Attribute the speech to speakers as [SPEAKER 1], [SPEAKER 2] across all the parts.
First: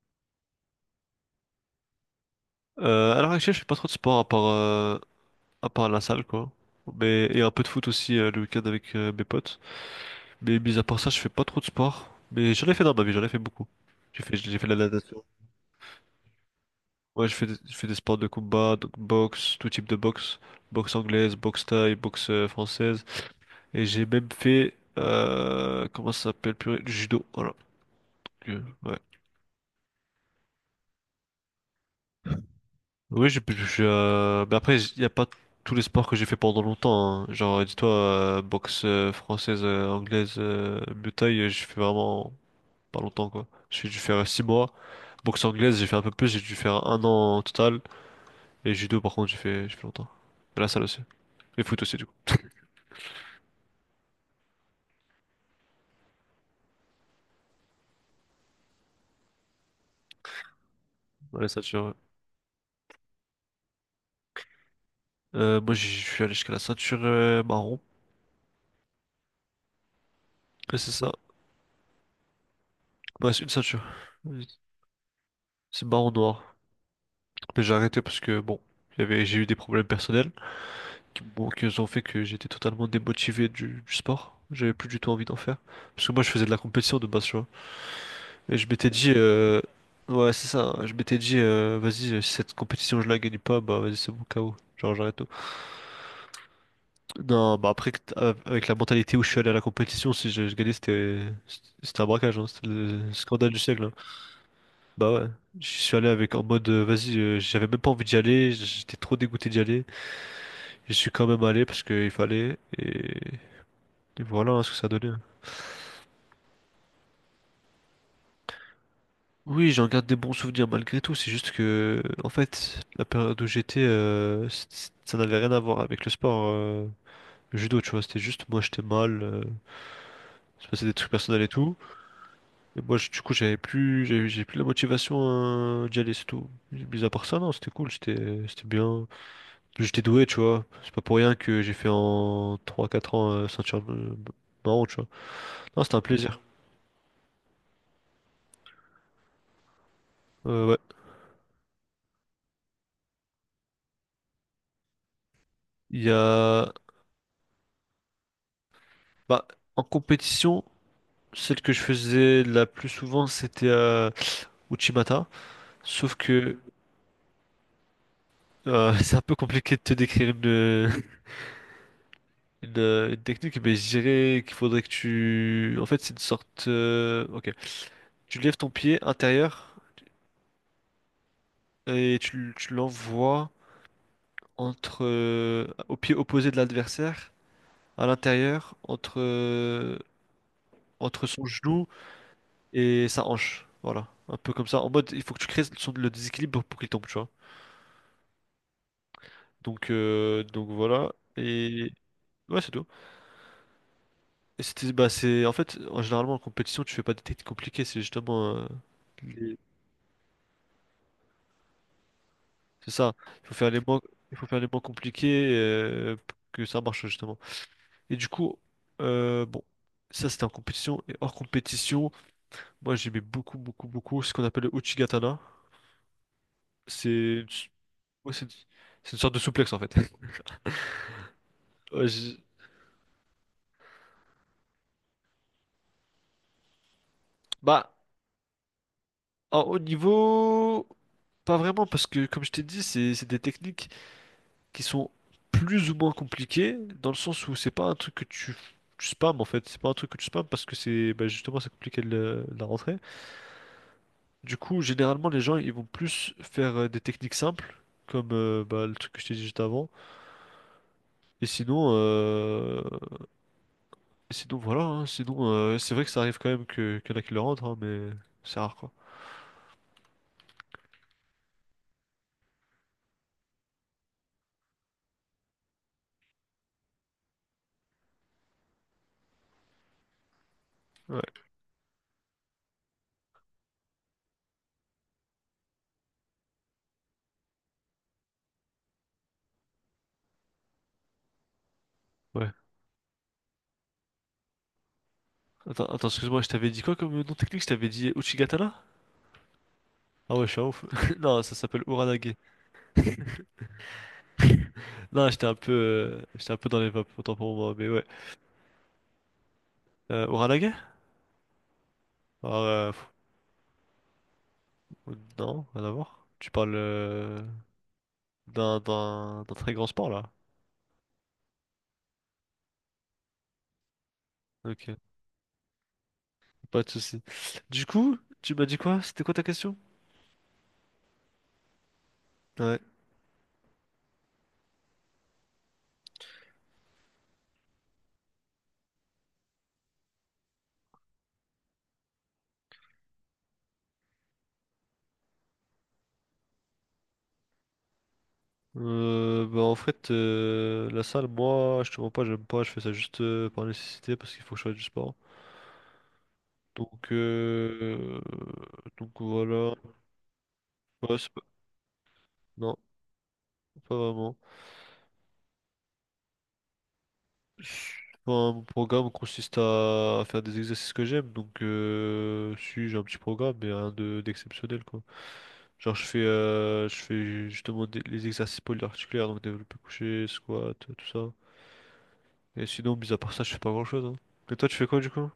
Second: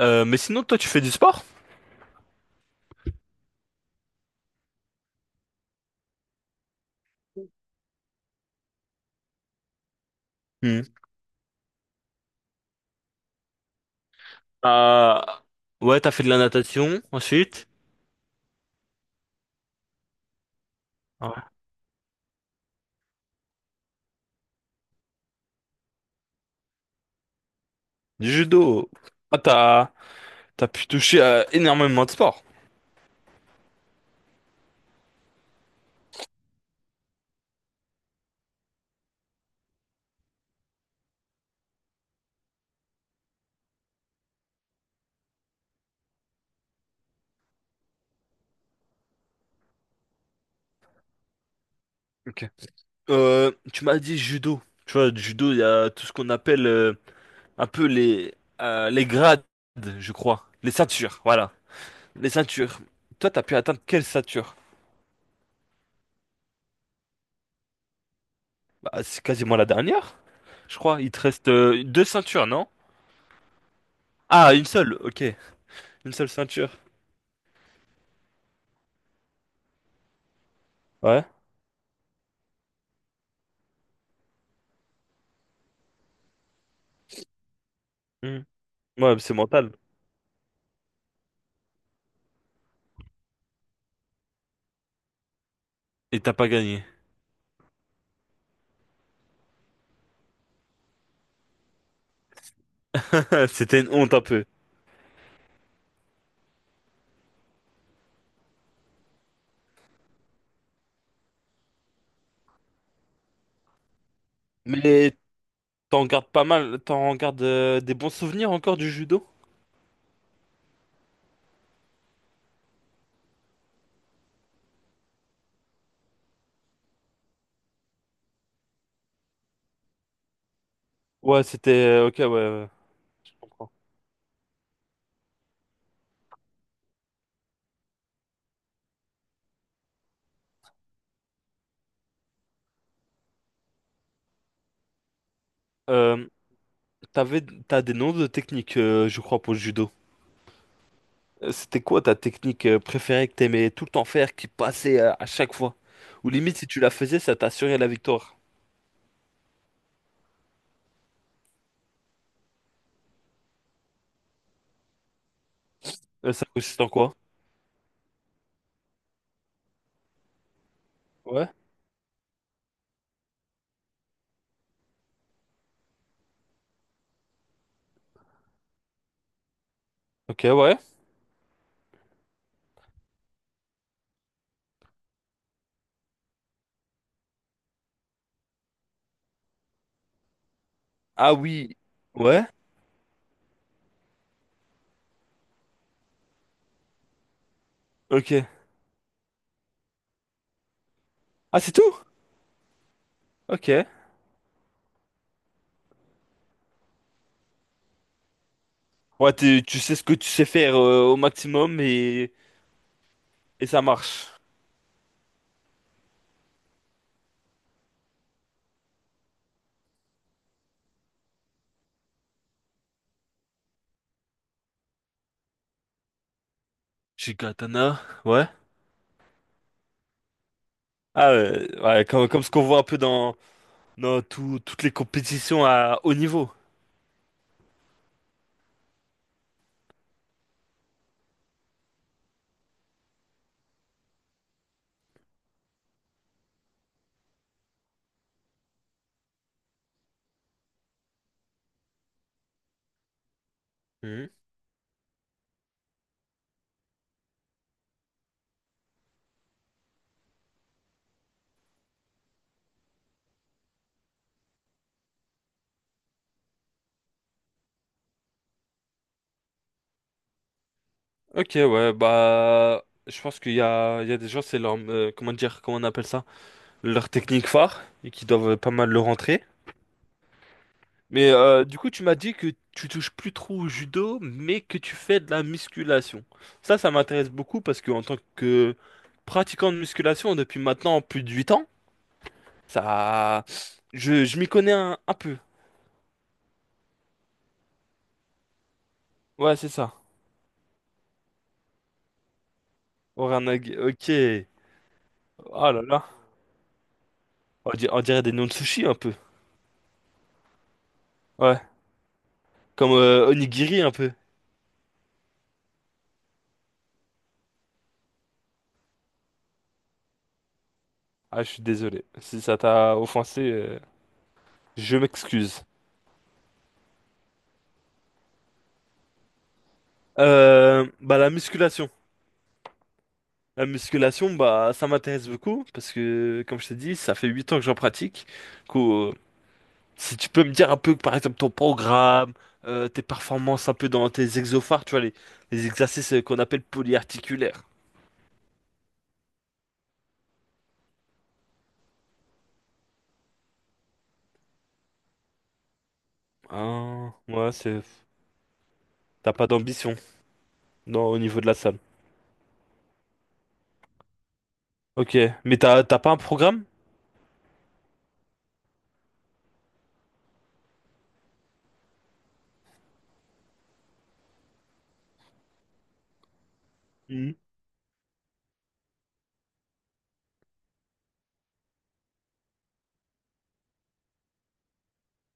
[SPEAKER 1] Mais sinon, toi, tu fais du sport?
[SPEAKER 2] À l'heure actuelle, je fais pas trop de sport à part la salle, quoi. Mais, et un peu de foot aussi le week-end avec mes potes. Mais mis
[SPEAKER 1] Hmm.
[SPEAKER 2] à part ça, je fais pas trop de sport. Mais j'en ai fait dans ma vie, j'en ai fait beaucoup. J'ai fait de la
[SPEAKER 1] Euh,
[SPEAKER 2] natation.
[SPEAKER 1] ouais, t'as fait de la natation
[SPEAKER 2] Ouais, je fais, des-
[SPEAKER 1] ensuite.
[SPEAKER 2] je fais des sports de combat, donc boxe, tout type de boxe. Boxe anglaise,
[SPEAKER 1] Ouais.
[SPEAKER 2] boxe thaï, boxe française. Et j'ai même fait, comment ça s'appelle, purée, du judo. Voilà.
[SPEAKER 1] Du judo.
[SPEAKER 2] Ouais.
[SPEAKER 1] Ah, t'as pu toucher à énormément de sports.
[SPEAKER 2] Oui, mais après, il n'y a pas tous les sports que j'ai fait pendant longtemps, hein. Genre, dis-toi, boxe française, anglaise, Muay Thai, j'ai fait vraiment pas longtemps, quoi. J'ai dû faire 6 mois. Boxe anglaise, j'ai fait un peu plus, j'ai dû faire 1 an en total. Et judo, par contre, j'ai fait longtemps. Et la salle aussi. Et foot aussi, du coup.
[SPEAKER 1] Ok. Tu m'as dit judo. Tu vois, du judo, il y a tout ce qu'on appelle un peu les grades, je crois. Les ceintures,
[SPEAKER 2] Ouais, la
[SPEAKER 1] voilà.
[SPEAKER 2] ceinture, ouais.
[SPEAKER 1] Les ceintures. Toi, t'as pu atteindre quelle ceinture?
[SPEAKER 2] Moi, je suis allé jusqu'à la ceinture marron.
[SPEAKER 1] Bah, c'est quasiment la dernière, je
[SPEAKER 2] Et c'est
[SPEAKER 1] crois.
[SPEAKER 2] ça.
[SPEAKER 1] Il te reste deux ceintures, non?
[SPEAKER 2] Ouais, c'est une ceinture. Oui.
[SPEAKER 1] Ah, une seule, ok.
[SPEAKER 2] C'est marron
[SPEAKER 1] Une seule
[SPEAKER 2] noir.
[SPEAKER 1] ceinture.
[SPEAKER 2] Mais j'ai arrêté parce que, bon, j'ai eu des problèmes personnels, qui,
[SPEAKER 1] Ouais.
[SPEAKER 2] bon, qui ont fait que j'étais totalement démotivé du sport. J'avais plus du tout envie d'en faire. Parce que moi, je faisais de la compétition de base, tu vois.
[SPEAKER 1] Hmm.
[SPEAKER 2] Et je m'étais dit,
[SPEAKER 1] Ouais, c'est mental.
[SPEAKER 2] ouais, c'est ça. Je m'étais dit, vas-y, si cette compétition, je la gagne pas, bah vas-y, c'est bon, KO. Genre, j'arrête tout.
[SPEAKER 1] Et t'as pas gagné.
[SPEAKER 2] Non, bah après, avec la mentalité où je suis allé à la compétition, si je gagnais, c'était un braquage, hein. C'était le scandale du
[SPEAKER 1] C'était
[SPEAKER 2] siècle, hein.
[SPEAKER 1] une honte un peu.
[SPEAKER 2] Bah ouais, je suis allé avec en mode, vas-y, j'avais même pas envie d'y aller, j'étais trop dégoûté d'y aller. Je suis quand même allé parce qu'il fallait, et voilà, hein, ce que ça a donné,
[SPEAKER 1] Mais
[SPEAKER 2] hein.
[SPEAKER 1] t'en gardes pas mal, t'en gardes des bons souvenirs encore du judo?
[SPEAKER 2] Oui, j'en garde des bons souvenirs malgré tout. C'est juste que, en fait, la période où j'étais, ça n'avait rien à voir avec le sport, le judo, tu vois. C'était juste moi, j'étais mal, il se passait des trucs personnels
[SPEAKER 1] Ouais,
[SPEAKER 2] et
[SPEAKER 1] c'était
[SPEAKER 2] tout.
[SPEAKER 1] ok, ouais, ouais.
[SPEAKER 2] Et moi, du
[SPEAKER 1] Je
[SPEAKER 2] coup,
[SPEAKER 1] comprends.
[SPEAKER 2] j'ai plus la motivation, d'y aller, c'est tout. Mis à part ça, non, c'était cool, c'était bien. J'étais doué, tu vois. C'est pas pour rien que j'ai fait en 3, 4 ans, ceinture marron, tu vois. Non, c'était un
[SPEAKER 1] Euh,
[SPEAKER 2] plaisir.
[SPEAKER 1] T'avais... T'as des noms de techniques, je crois, pour le judo.
[SPEAKER 2] Ouais.
[SPEAKER 1] C'était quoi ta technique préférée que t'aimais tout le temps faire, qui passait à chaque fois?
[SPEAKER 2] Il y
[SPEAKER 1] Ou limite, si
[SPEAKER 2] a,
[SPEAKER 1] tu la faisais, ça t'assurait la victoire.
[SPEAKER 2] bah, en compétition. Celle que je faisais la plus souvent, c'était Uchimata. Sauf
[SPEAKER 1] Ça
[SPEAKER 2] que
[SPEAKER 1] consiste en quoi?
[SPEAKER 2] c'est un peu compliqué de te décrire une,
[SPEAKER 1] Ouais.
[SPEAKER 2] une technique, mais je dirais qu'il faudrait que tu... En fait, c'est une sorte. Ok. Tu lèves ton pied intérieur
[SPEAKER 1] Ok, ouais.
[SPEAKER 2] et tu l'envoies entre au pied opposé de l'adversaire, à l'intérieur, entre
[SPEAKER 1] Ah
[SPEAKER 2] son
[SPEAKER 1] oui.
[SPEAKER 2] genou
[SPEAKER 1] Ouais.
[SPEAKER 2] et sa hanche. Voilà. Un peu comme ça. En mode, il faut que tu crées le déséquilibre pour qu'il tombe, tu vois.
[SPEAKER 1] Ok.
[SPEAKER 2] Donc, voilà.
[SPEAKER 1] Ah, c'est
[SPEAKER 2] Et
[SPEAKER 1] tout?
[SPEAKER 2] ouais, c'est tout.
[SPEAKER 1] Ok.
[SPEAKER 2] Et c'était, bah, c'est, en fait, en généralement, en compétition, tu fais pas des techniques compliquées, c'est justement.
[SPEAKER 1] Ouais,
[SPEAKER 2] Les-
[SPEAKER 1] tu sais ce que tu sais faire au maximum
[SPEAKER 2] C'est ça. Il faut
[SPEAKER 1] et
[SPEAKER 2] faire les
[SPEAKER 1] ça
[SPEAKER 2] moins,
[SPEAKER 1] marche.
[SPEAKER 2] il faut faire les moins compliqués pour que ça marche, justement. Et du coup, bon, ça c'était en compétition. Et hors compétition, moi j'aimais beaucoup, beaucoup, beaucoup ce qu'on appelle le Uchigatana. C'est
[SPEAKER 1] J'ai
[SPEAKER 2] une s-
[SPEAKER 1] katana,
[SPEAKER 2] ouais,
[SPEAKER 1] ouais.
[SPEAKER 2] c'est une sorte de souplex, en fait.
[SPEAKER 1] Ah ouais, ouais,
[SPEAKER 2] Ouais,
[SPEAKER 1] comme, comme ce qu'on voit un peu dans toutes les compétitions à haut niveau.
[SPEAKER 2] Bah, en haut niveau, pas vraiment, parce que comme je t'ai dit, c'est des techniques, qui sont plus ou moins compliqués, dans le sens où c'est pas un truc que tu spammes en fait, c'est pas un truc que tu spammes parce que c'est bah, justement c'est compliqué de la rentrée.
[SPEAKER 1] Mhm.
[SPEAKER 2] Du coup, généralement les gens ils vont plus faire des techniques simples, comme bah, le truc que je t'ai dit juste avant. Et sinon, euh, et sinon, voilà, hein. Sinon c'est vrai que ça arrive quand même que qu'il y en a qui le rentrent, hein, mais c'est rare, quoi.
[SPEAKER 1] Ok, ouais, bah, je pense qu'il y a des gens, c'est leur, comment dire, comment on appelle ça? Leur technique phare, et qui doivent pas mal le rentrer.
[SPEAKER 2] Ouais,
[SPEAKER 1] Mais du coup, tu m'as dit que tu touches plus trop au judo, mais que tu fais de la musculation. Ça m'intéresse beaucoup parce que en tant que pratiquant de musculation depuis maintenant plus de 8 ans,
[SPEAKER 2] ouais.
[SPEAKER 1] ça, je m'y connais un peu.
[SPEAKER 2] Attends, attends, excuse-moi, je t'avais dit quoi comme nom technique? Je t'avais dit Uchigatana?
[SPEAKER 1] Ouais, c'est ça.
[SPEAKER 2] Ah ouais, je suis un ouf. Non, ça s'appelle Uranage.
[SPEAKER 1] Oranage. Ok.
[SPEAKER 2] Non, j'étais un peu,
[SPEAKER 1] Oh là là.
[SPEAKER 2] euh, j'étais un peu dans les vapes, autant pour
[SPEAKER 1] On
[SPEAKER 2] moi,
[SPEAKER 1] di-
[SPEAKER 2] mais
[SPEAKER 1] on
[SPEAKER 2] ouais.
[SPEAKER 1] dirait, des noms de sushi un peu.
[SPEAKER 2] Uralaga?
[SPEAKER 1] Ouais.
[SPEAKER 2] Alors,
[SPEAKER 1] Comme onigiri un peu.
[SPEAKER 2] non, rien à voir. Tu parles d'un très grand sport, là.
[SPEAKER 1] Ah, je suis désolé. Si ça t'a offensé,
[SPEAKER 2] Ok,
[SPEAKER 1] je m'excuse.
[SPEAKER 2] pas de souci. Du coup, tu m'as dit quoi? C'était quoi ta question?
[SPEAKER 1] Bah, la musculation.
[SPEAKER 2] Ouais.
[SPEAKER 1] La musculation, bah, ça m'intéresse beaucoup parce que, comme je t'ai dit, ça fait 8 ans que j'en pratique. Du coup, si tu peux me dire un peu, par exemple, ton programme, tes performances un peu dans tes exophares, tu vois, les exercices qu'on appelle polyarticulaires.
[SPEAKER 2] Bah en fait, la salle, moi, je te mens pas, j'aime pas, je fais ça juste par nécessité, parce qu'il faut que je fasse du sport. Donc,
[SPEAKER 1] Ah, ouais, c'est. T'as pas
[SPEAKER 2] voilà.
[SPEAKER 1] d'ambition. Non,
[SPEAKER 2] Ouais,
[SPEAKER 1] au
[SPEAKER 2] c'est pas-
[SPEAKER 1] niveau de la salle.
[SPEAKER 2] non, pas vraiment.
[SPEAKER 1] Ok, mais t'as pas un programme?
[SPEAKER 2] Enfin, mon programme consiste à faire des exercices que j'aime, donc si j'ai un petit programme, mais rien de d'exceptionnel quoi. Genre je fais, euh, je
[SPEAKER 1] Mhm.
[SPEAKER 2] fais justement les exercices polyarticulaires, donc développé couché, squat, tout ça. Et sinon, mis à part ça, je fais pas grand-chose, hein. Et toi, tu fais quoi du coup?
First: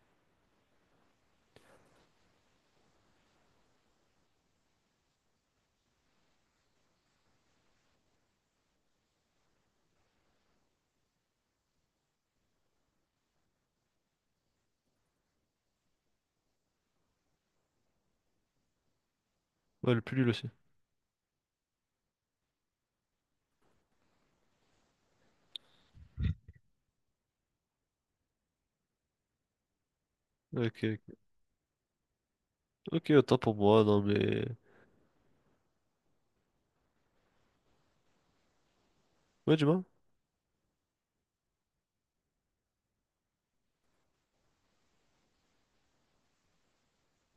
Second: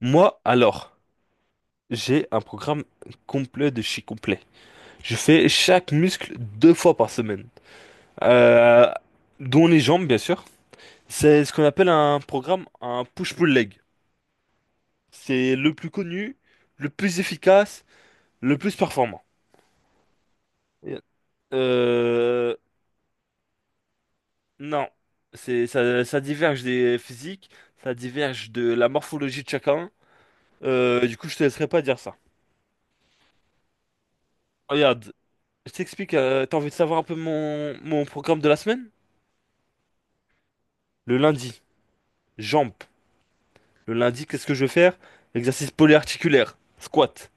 [SPEAKER 1] Moi, alors, j'ai un programme complet de chez complet. Je fais chaque muscle deux fois par semaine, Euh, dont les jambes, bien sûr. C'est ce qu'on appelle un programme, un push-pull leg. C'est le plus connu, le plus efficace, le plus performant.
[SPEAKER 2] Ouais, le plus nul aussi.
[SPEAKER 1] Yeah. Euh, non, c'est ça, ça diverge des physiques, ça diverge de la morphologie de chacun.
[SPEAKER 2] Ok, ok,
[SPEAKER 1] Du coup, je te laisserai pas dire ça.
[SPEAKER 2] ok, autant pour moi, non mais.
[SPEAKER 1] Regarde, je t'explique, t'as envie de savoir un peu mon programme de la semaine?
[SPEAKER 2] Ouais, dis-moi,
[SPEAKER 1] Le lundi, jambes. Le lundi, qu'est-ce que je vais faire? Exercice polyarticulaire, squat.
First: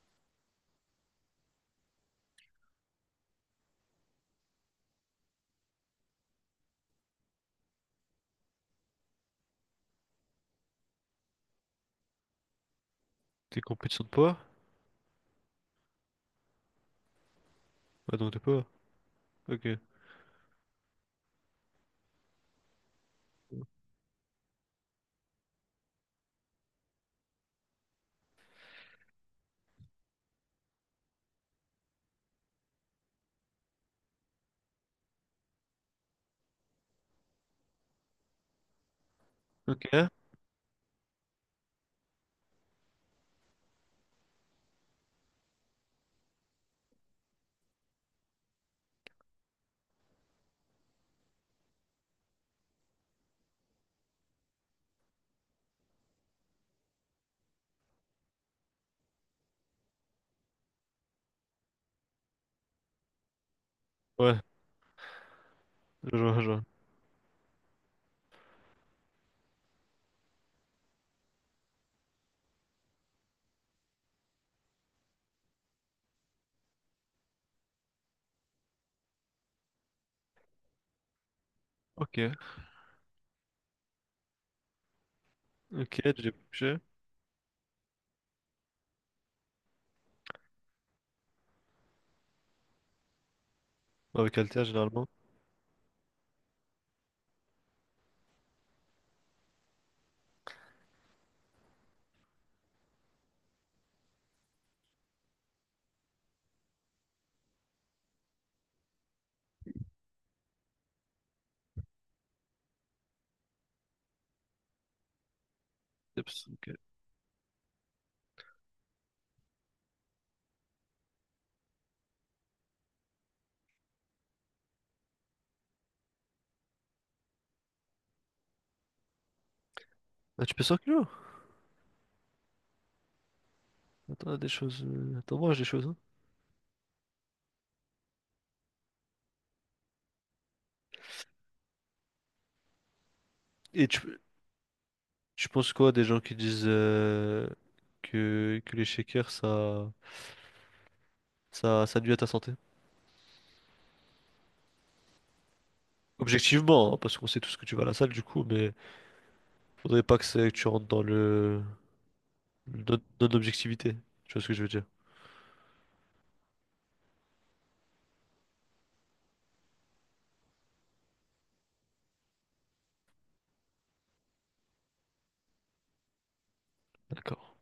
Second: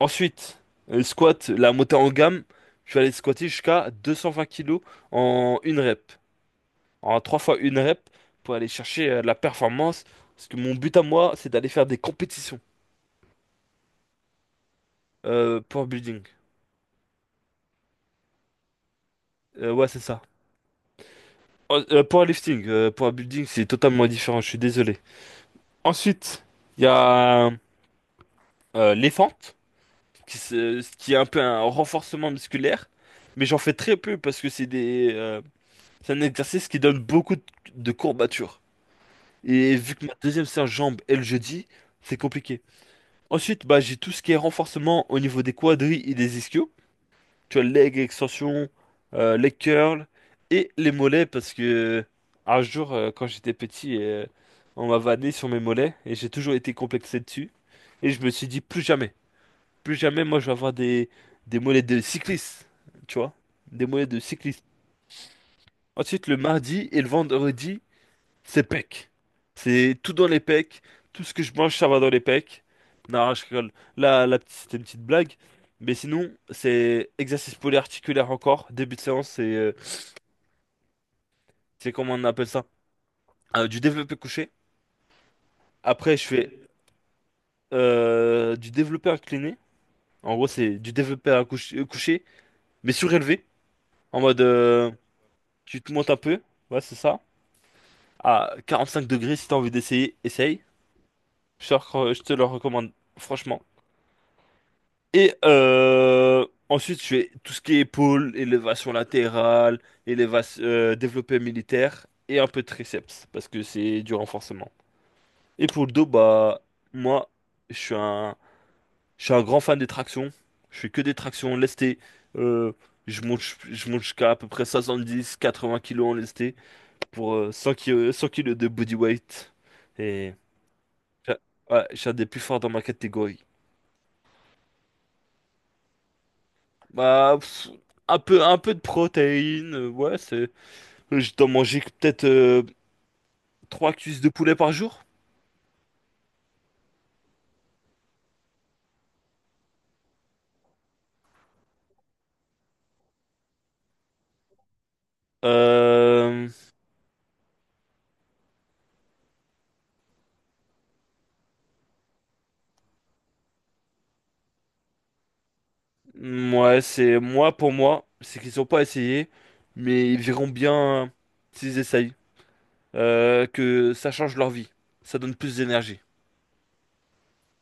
[SPEAKER 1] Ensuite, squat, la montée en gamme. Je vais aller squatter jusqu'à 220 kilos en une rep. En 3 fois une rep pour aller chercher la performance. Parce que mon but à moi, c'est d'aller faire des compétitions.
[SPEAKER 2] t'es compétition de poids?
[SPEAKER 1] Pour building.
[SPEAKER 2] Ouais, donc de poids, ok.
[SPEAKER 1] Ouais, c'est ça. Oh, powerlifting. Powerbuilding, c'est totalement différent, je suis désolé. Ensuite, il y a les fentes. Ce qui est un peu un renforcement musculaire, mais j'en fais très peu parce que c'est un exercice qui donne beaucoup de courbatures. Et
[SPEAKER 2] Ok,
[SPEAKER 1] vu que
[SPEAKER 2] ouais,
[SPEAKER 1] ma deuxième séance jambe est le jeudi, c'est compliqué. Ensuite, bah, j'ai tout ce qui est renforcement au niveau des quadris et des ischios. Tu as leg extension, leg curl et les mollets parce que un jour, quand j'étais petit, on m'a vanné sur mes mollets et j'ai toujours été complexé dessus. Et je me suis dit plus jamais. Plus jamais, moi, je vais avoir des mollets de cycliste, tu vois? Des mollets de cycliste.
[SPEAKER 2] je
[SPEAKER 1] Ensuite, le
[SPEAKER 2] vois, je vois.
[SPEAKER 1] mardi et le vendredi, c'est pecs. C'est tout dans les pecs. Tout ce que je mange, ça va dans les pecs. Non, je rigole. Là, la petite c'était une petite blague. Mais sinon, c'est exercice polyarticulaire encore. Début de séance, c'est comment
[SPEAKER 2] Ok,
[SPEAKER 1] on appelle ça? Du développé couché.
[SPEAKER 2] ok,
[SPEAKER 1] Après, je
[SPEAKER 2] j'ai
[SPEAKER 1] fais
[SPEAKER 2] couché.
[SPEAKER 1] du développé incliné. En gros, c'est du développé couché, mais surélevé. En
[SPEAKER 2] Avec
[SPEAKER 1] mode,
[SPEAKER 2] haltère généralement.
[SPEAKER 1] tu te montes un peu, ouais, c'est ça. À 45 degrés, si t'as envie d'essayer, essaye. Je te le recommande, franchement. Et ensuite, je fais tout ce qui est épaule, élévation latérale, élévation, développé militaire et un peu de triceps, parce que c'est du renforcement. Et pour le dos, bah,
[SPEAKER 2] Yep.
[SPEAKER 1] moi, je suis un, je suis un grand fan des tractions. Je fais que des tractions lestées. Euh, je monte jusqu'à à peu près 70-80 kilos en lesté. Pour 100 kilos, 100 kilos de body weight. Et
[SPEAKER 2] Ah, tu peux s'inclure?
[SPEAKER 1] j'a- ouais, je un des plus forts dans ma catégorie.
[SPEAKER 2] Attends, des choses, attends, mange des choses, hein.
[SPEAKER 1] Bah, pff, un peu de protéines, ouais, c'est. Je dois manger que peut-être
[SPEAKER 2] Et
[SPEAKER 1] trois
[SPEAKER 2] tu,
[SPEAKER 1] cuisses de poulet par jour.
[SPEAKER 2] tu penses quoi des gens qui disent que les shakers ça, ça nuit à ta santé?
[SPEAKER 1] Euh,
[SPEAKER 2] Objectivement, hein, parce qu'on sait tous que tu vas à la salle du coup, mais faudrait pas que, que tu rentres dans le non-objectivité. Tu vois ce que je veux dire?
[SPEAKER 1] ouais, c'est moi pour moi, c'est qu'ils ont pas essayé, mais ils verront bien s'ils essayent, que ça change leur vie, ça donne plus d'énergie.
[SPEAKER 2] D'accord.